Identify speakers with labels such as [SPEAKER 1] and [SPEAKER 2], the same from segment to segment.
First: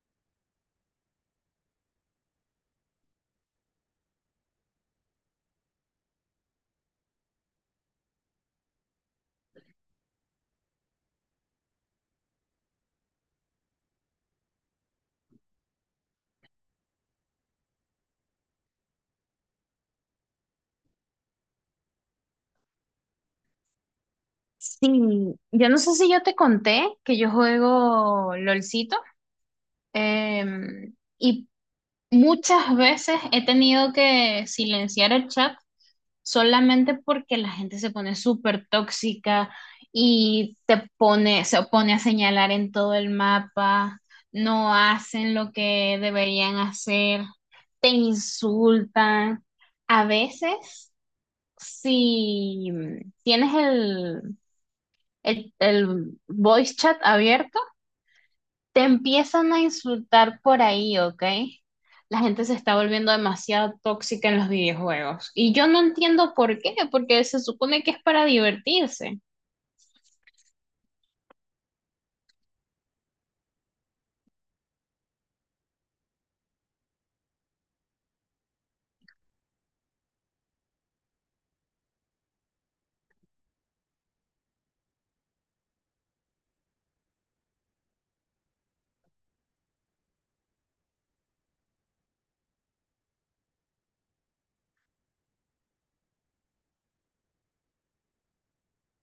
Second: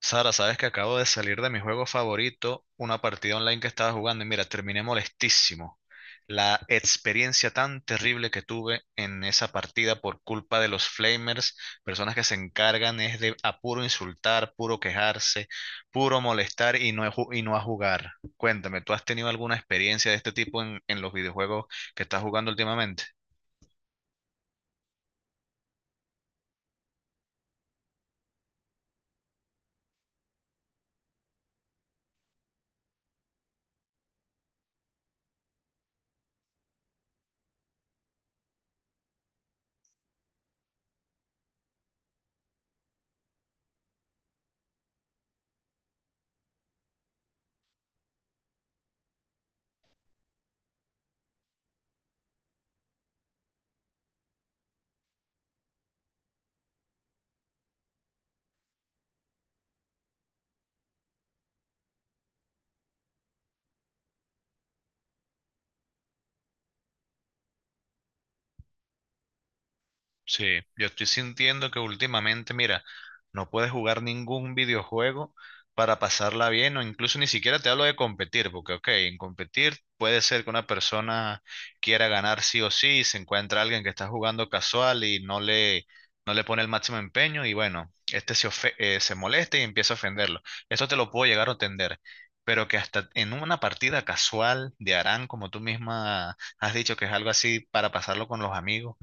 [SPEAKER 1] Sara, sabes que acabo de salir de mi juego favorito, una partida online que estaba jugando y mira, terminé molestísimo. La experiencia tan terrible que tuve en esa partida por culpa de los flamers, personas que se encargan es de a puro insultar, puro quejarse, puro molestar y no, y no a jugar. Cuéntame, ¿tú has tenido alguna experiencia de este tipo en los videojuegos que estás jugando últimamente?
[SPEAKER 2] Sí, yo no sé si yo te conté que yo juego LOLcito y muchas veces he tenido que silenciar el chat solamente porque la gente se pone súper tóxica y te pone, se pone a señalar en todo el mapa, no hacen lo que deberían hacer, te insultan. A veces, si tienes el voice chat abierto, te empiezan a insultar por ahí, ¿ok? La gente se está volviendo demasiado tóxica en los videojuegos. Y yo no entiendo por qué, porque se supone que es para divertirse.
[SPEAKER 1] Sí, yo estoy sintiendo que últimamente, mira, no puedes jugar ningún videojuego para pasarla bien o incluso ni siquiera te hablo de competir, porque ok, en competir puede ser que una persona quiera ganar sí o sí, y se encuentra alguien que está jugando casual y no le pone el máximo empeño y bueno, se molesta y empieza a ofenderlo. Eso te lo puedo llegar a entender, pero que hasta en una partida casual de Arán, como tú misma has dicho que es algo así para pasarlo con los amigos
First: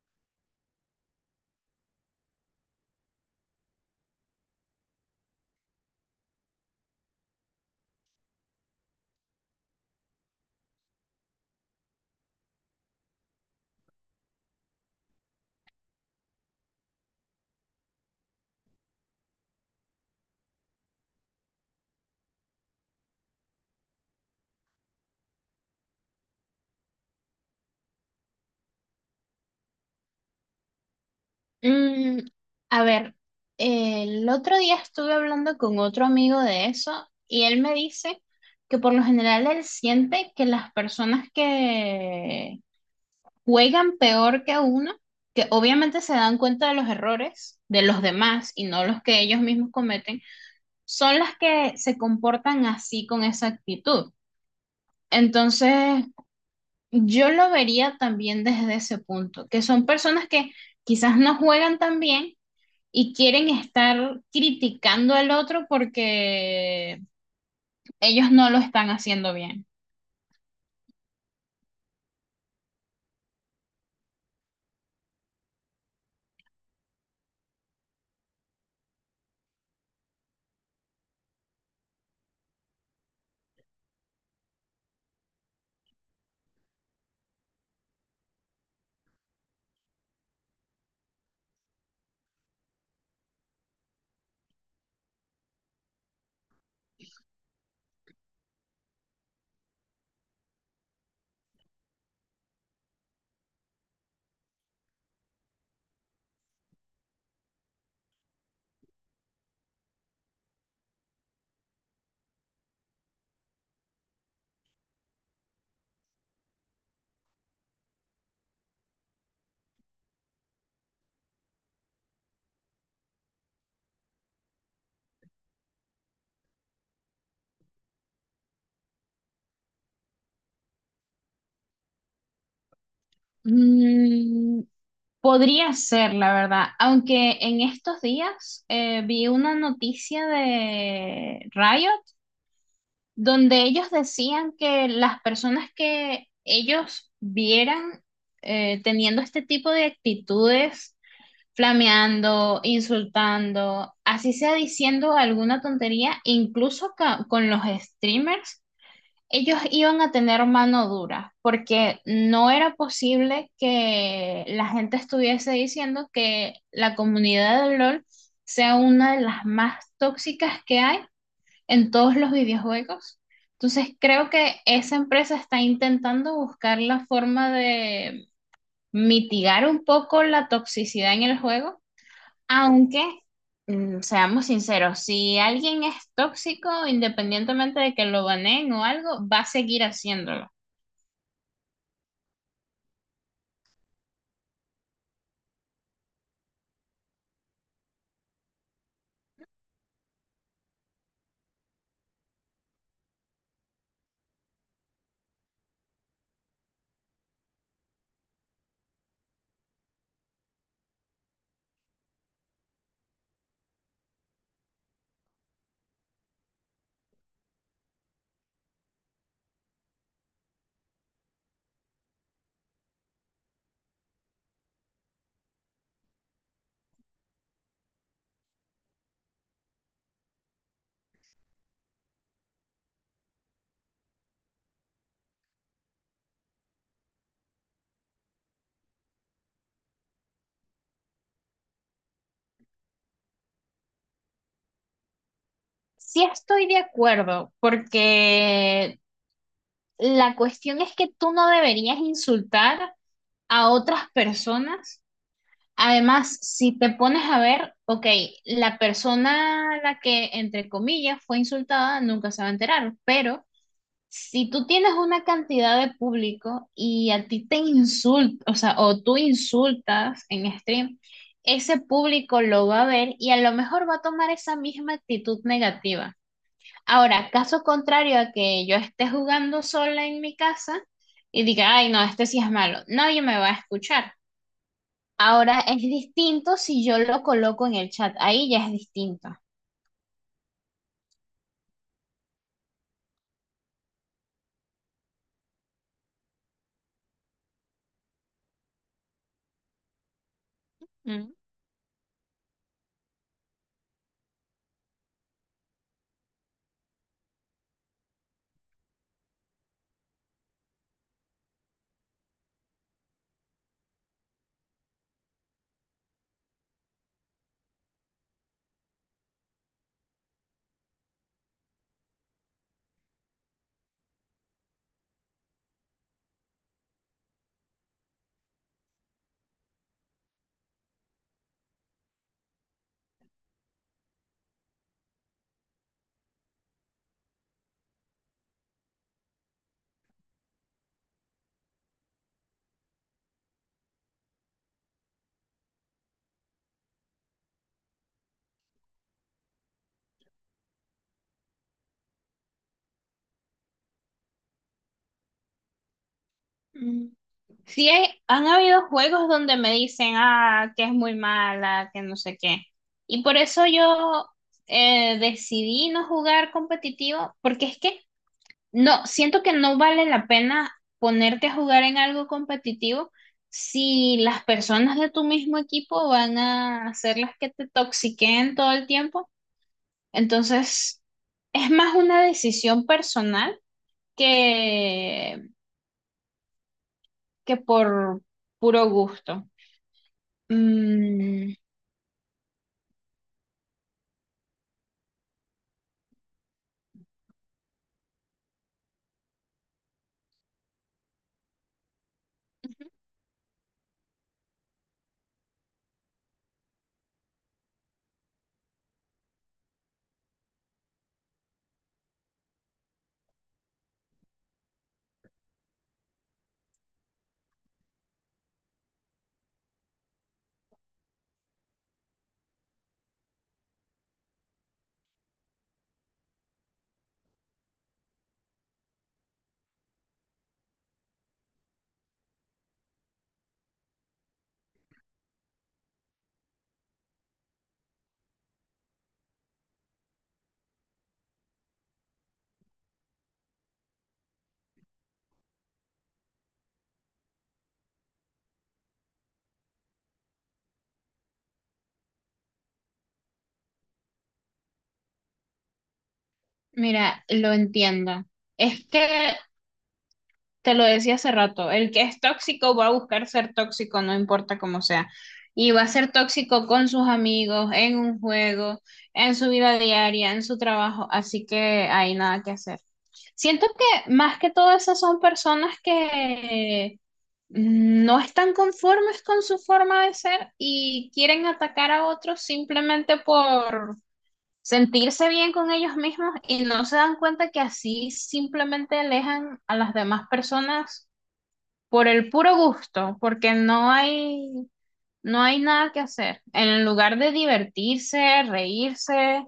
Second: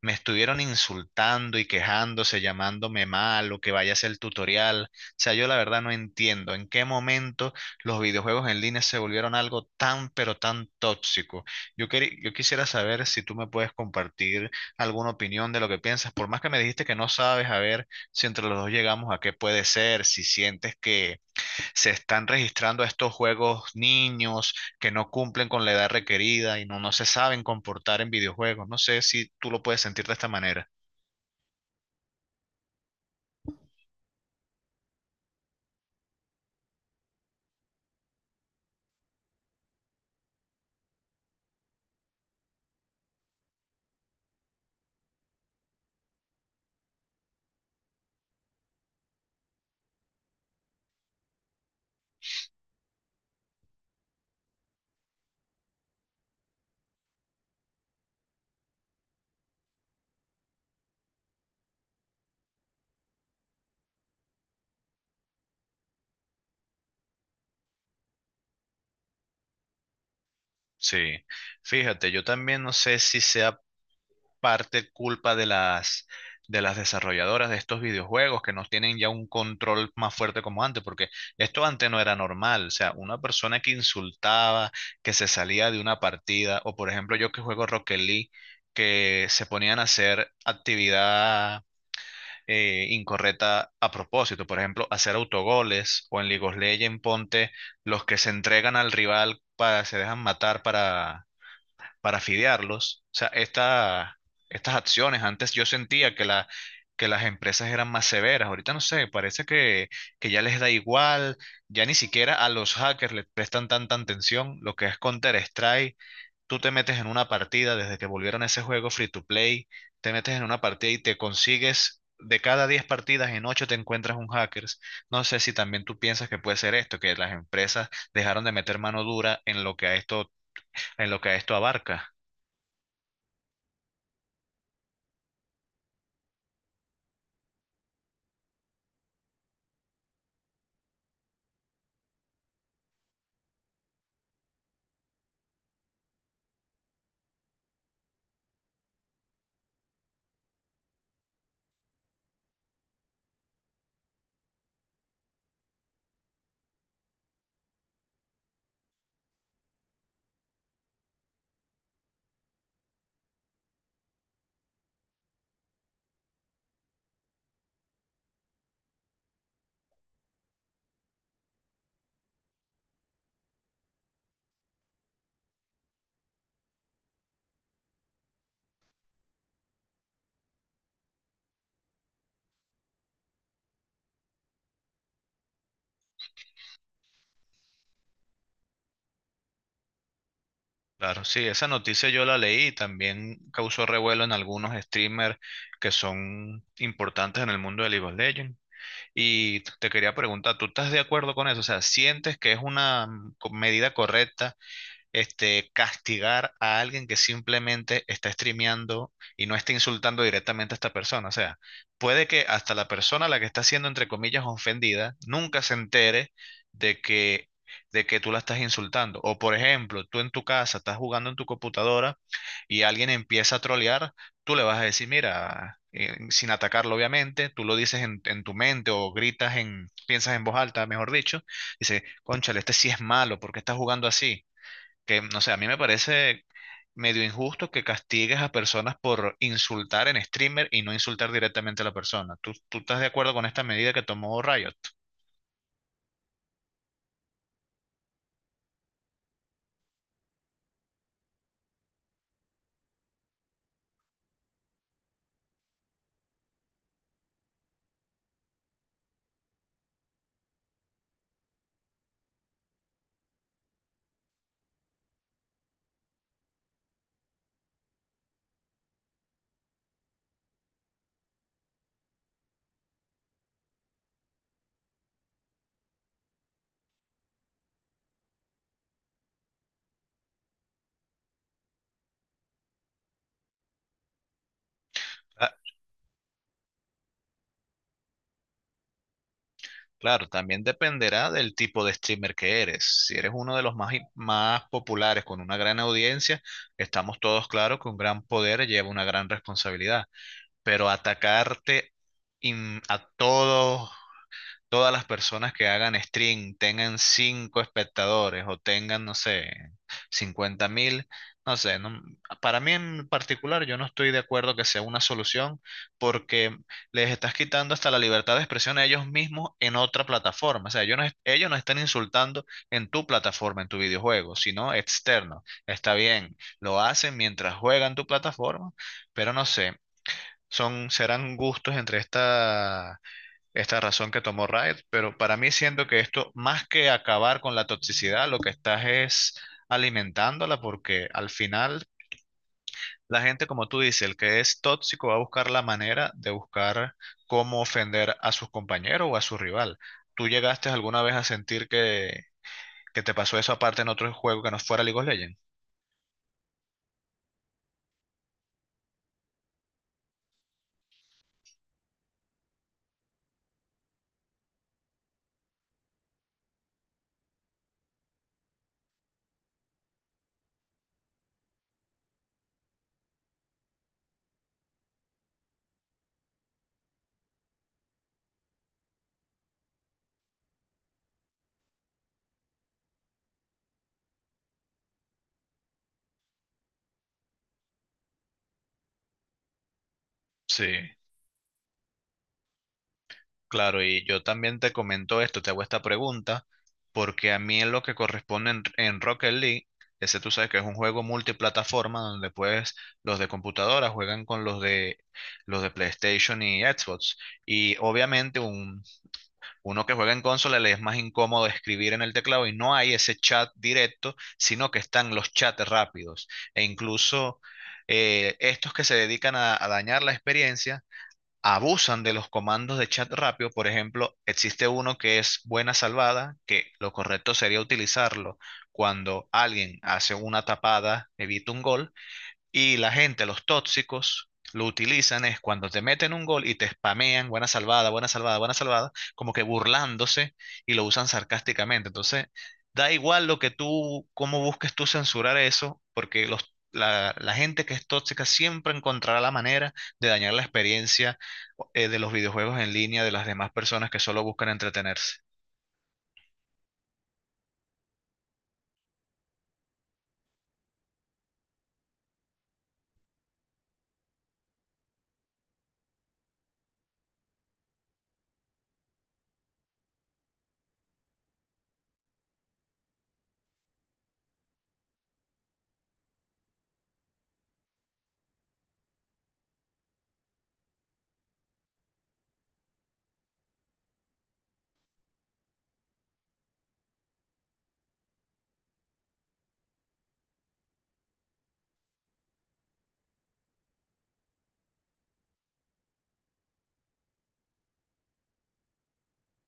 [SPEAKER 1] me estuvieron insultando y quejándose, llamándome mal o que vaya a hacer el tutorial. O sea, yo la verdad no entiendo en qué momento los videojuegos en línea se volvieron algo tan, pero tan tóxico. Yo quisiera saber si tú me puedes compartir alguna opinión de lo que piensas, por más que me dijiste que no sabes, a ver si entre los dos llegamos a qué puede ser, si sientes que se están registrando estos juegos niños que no cumplen con la edad requerida y no se saben comportar en videojuegos. No sé si tú lo puedes sentir de esta manera.
[SPEAKER 2] Mm, a ver, el otro día estuve hablando con otro amigo de eso y él me dice que por lo general él siente que las personas que juegan peor que uno, que obviamente se dan cuenta de los errores de los demás y no los que ellos mismos cometen, son las que se comportan así con esa actitud. Entonces, yo lo vería también desde ese punto, que son personas que quizás no juegan tan bien y quieren estar criticando al otro porque ellos no lo están haciendo bien.
[SPEAKER 1] Sí, fíjate, yo también no sé si sea parte culpa de las desarrolladoras de estos videojuegos que no tienen ya un control más fuerte como antes, porque esto antes no era normal, o sea, una persona que insultaba, que se salía de una partida, o por ejemplo yo que juego Rocket League, que se ponían a hacer actividad incorrecta a propósito. Por ejemplo, hacer autogoles o en League of Legends, ponte los que se entregan al rival para se dejan matar para fidearlos. O sea, estas acciones, antes yo sentía que las empresas eran más severas. Ahorita no sé, parece que ya les da igual, ya ni siquiera a los hackers les prestan tanta atención. Lo que es Counter-Strike tú te metes en una partida, desde que volvieron a ese juego free to play, te metes en una partida y te consigues, de cada 10 partidas, en 8 te encuentras un hackers. No sé si también tú piensas que puede ser esto, que las empresas dejaron de meter mano dura en lo que a esto, en lo que a esto abarca.
[SPEAKER 2] Mm, podría ser, la verdad, aunque en estos días vi una noticia de Riot donde ellos decían que las personas que ellos vieran teniendo este tipo de actitudes, flameando, insultando, así sea diciendo alguna tontería, incluso con los streamers, ellos iban a tener mano dura, porque no era posible que la gente estuviese diciendo que la comunidad de LOL sea una de las más tóxicas que hay en todos los videojuegos. Entonces creo que esa empresa está intentando buscar la forma de mitigar un poco la toxicidad en el juego aunque, seamos sinceros, si alguien es tóxico, independientemente de que lo baneen o algo, va a seguir haciéndolo.
[SPEAKER 1] Claro, sí, esa noticia yo la leí y también causó revuelo en algunos streamers que son importantes en el mundo de League of Legends. Y te quería preguntar, ¿tú estás de acuerdo con eso? O sea, ¿sientes que es una medida correcta este, castigar a alguien que simplemente está streameando y no está insultando directamente a esta persona? O sea, puede que hasta la persona a la que está siendo, entre comillas, ofendida, nunca se entere de que, de que tú la estás insultando. O, por ejemplo, tú en tu casa estás jugando en tu computadora y alguien empieza a trolear, tú le vas a decir, mira, sin atacarlo, obviamente, tú lo dices en tu mente o gritas en, piensas en voz alta, mejor dicho, dice, cónchale, ¿este sí es malo, porque está jugando así? Que no sé, a mí me parece medio injusto que castigues a personas por insultar en streamer y no insultar directamente a la persona. Tú estás de acuerdo con esta medida que tomó Riot?
[SPEAKER 2] Sí estoy de acuerdo, porque la cuestión es que tú no deberías insultar a otras personas. Además, si te pones a ver, ok, la persona a la que, entre comillas, fue insultada nunca se va a enterar, pero si tú tienes una cantidad de público y a ti te insulta, o sea, o tú insultas en stream, ese público lo va a ver y a lo mejor va a tomar esa misma actitud negativa. Ahora, caso contrario a que yo esté jugando sola en mi casa y diga, ay, no, este sí es malo, nadie me va a escuchar.
[SPEAKER 1] Ah,
[SPEAKER 2] Ahora es distinto si yo lo coloco en el chat, ahí ya es distinto.
[SPEAKER 1] claro, también dependerá del tipo de streamer que eres. Si eres uno de más populares con una gran audiencia, estamos todos claros que un gran poder lleva una gran responsabilidad. Pero atacarte a todos, todas las personas que hagan stream tengan 5 espectadores o tengan, no sé, 50.000, no sé, para mí en particular yo no estoy de acuerdo que sea una solución porque les estás quitando hasta la libertad de expresión a ellos mismos en otra plataforma. O sea, ellos no están insultando en tu plataforma, en tu videojuego, sino externo. Está bien, lo hacen mientras juegan tu plataforma, pero no sé. Serán gustos entre esta razón que tomó Riot, pero para mí siento que esto, más que acabar con la toxicidad, lo que estás es alimentándola porque al final la gente, como tú dices, el que es tóxico va a buscar la manera de buscar cómo ofender a sus compañeros o a su rival. ¿Tú llegaste alguna vez a sentir que te pasó eso aparte en otro juego que no fuera League of Legends?
[SPEAKER 2] Mm. Sí, han habido juegos donde me dicen, ah, que es muy mala, que no sé qué. Y por eso yo decidí no jugar competitivo, porque es que no, siento que no vale la pena ponerte a jugar en algo competitivo si las personas de tu mismo equipo van a ser las que te toxiquen todo el tiempo. Entonces, es más una decisión personal que, que por puro gusto.
[SPEAKER 1] Sí.
[SPEAKER 2] Mm,
[SPEAKER 1] Claro, y yo también te comento esto, te hago esta pregunta, porque a mí en lo que corresponde en Rocket League, ese tú sabes que es un juego multiplataforma donde pues
[SPEAKER 2] ujú.
[SPEAKER 1] los de computadora juegan con los de PlayStation y Xbox. Y obviamente uno que juega en consola le es más incómodo escribir en el teclado y no hay ese chat directo, sino que están los chats rápidos. E incluso estos que se dedican a dañar la experiencia abusan de los comandos de chat rápido. Por ejemplo, existe uno que es buena salvada, que lo correcto sería utilizarlo cuando alguien hace una tapada, evita un gol, y la gente, los tóxicos, lo utilizan es cuando te meten un gol y te spamean, buena salvada, buena salvada, buena salvada, como que burlándose y lo usan sarcásticamente. Entonces, da igual lo que tú, cómo busques tú censurar eso, porque la gente que es tóxica siempre encontrará la manera de dañar la experiencia de los videojuegos en línea de las demás personas que solo buscan entretenerse.
[SPEAKER 2] Mira, lo entiendo. Es que te lo decía hace rato, el que es tóxico va a buscar ser tóxico, no importa cómo sea. Y va a ser tóxico con sus amigos, en un juego, en su vida diaria, en su trabajo, así que hay nada que hacer. Siento que más que todo esas son personas que no están conformes con su forma de ser y quieren atacar a otros simplemente por sentirse bien con ellos mismos y no se dan cuenta que así simplemente alejan a las demás personas por el puro gusto, porque no hay, no hay nada que hacer. En lugar de divertirse, reírse,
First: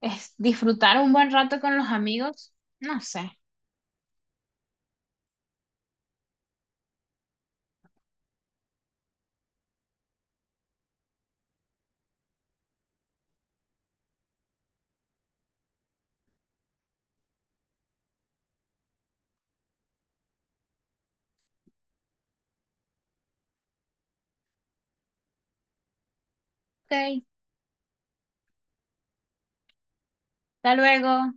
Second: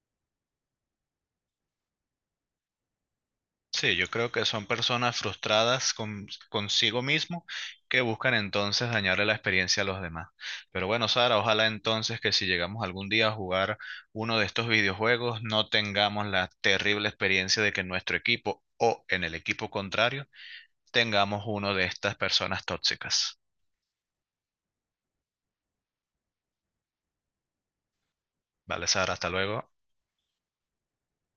[SPEAKER 2] es disfrutar un buen rato con los amigos, no sé.
[SPEAKER 1] Sí, yo creo que son personas frustradas consigo mismo que buscan entonces dañarle la experiencia a los demás. Pero bueno, Sara, ojalá entonces que si llegamos algún día a jugar uno de estos videojuegos, no tengamos la terrible experiencia de que en nuestro equipo o en el equipo contrario tengamos uno de estas personas tóxicas.
[SPEAKER 2] Ok,
[SPEAKER 1] Vale, Sara, hasta luego.
[SPEAKER 2] hasta luego.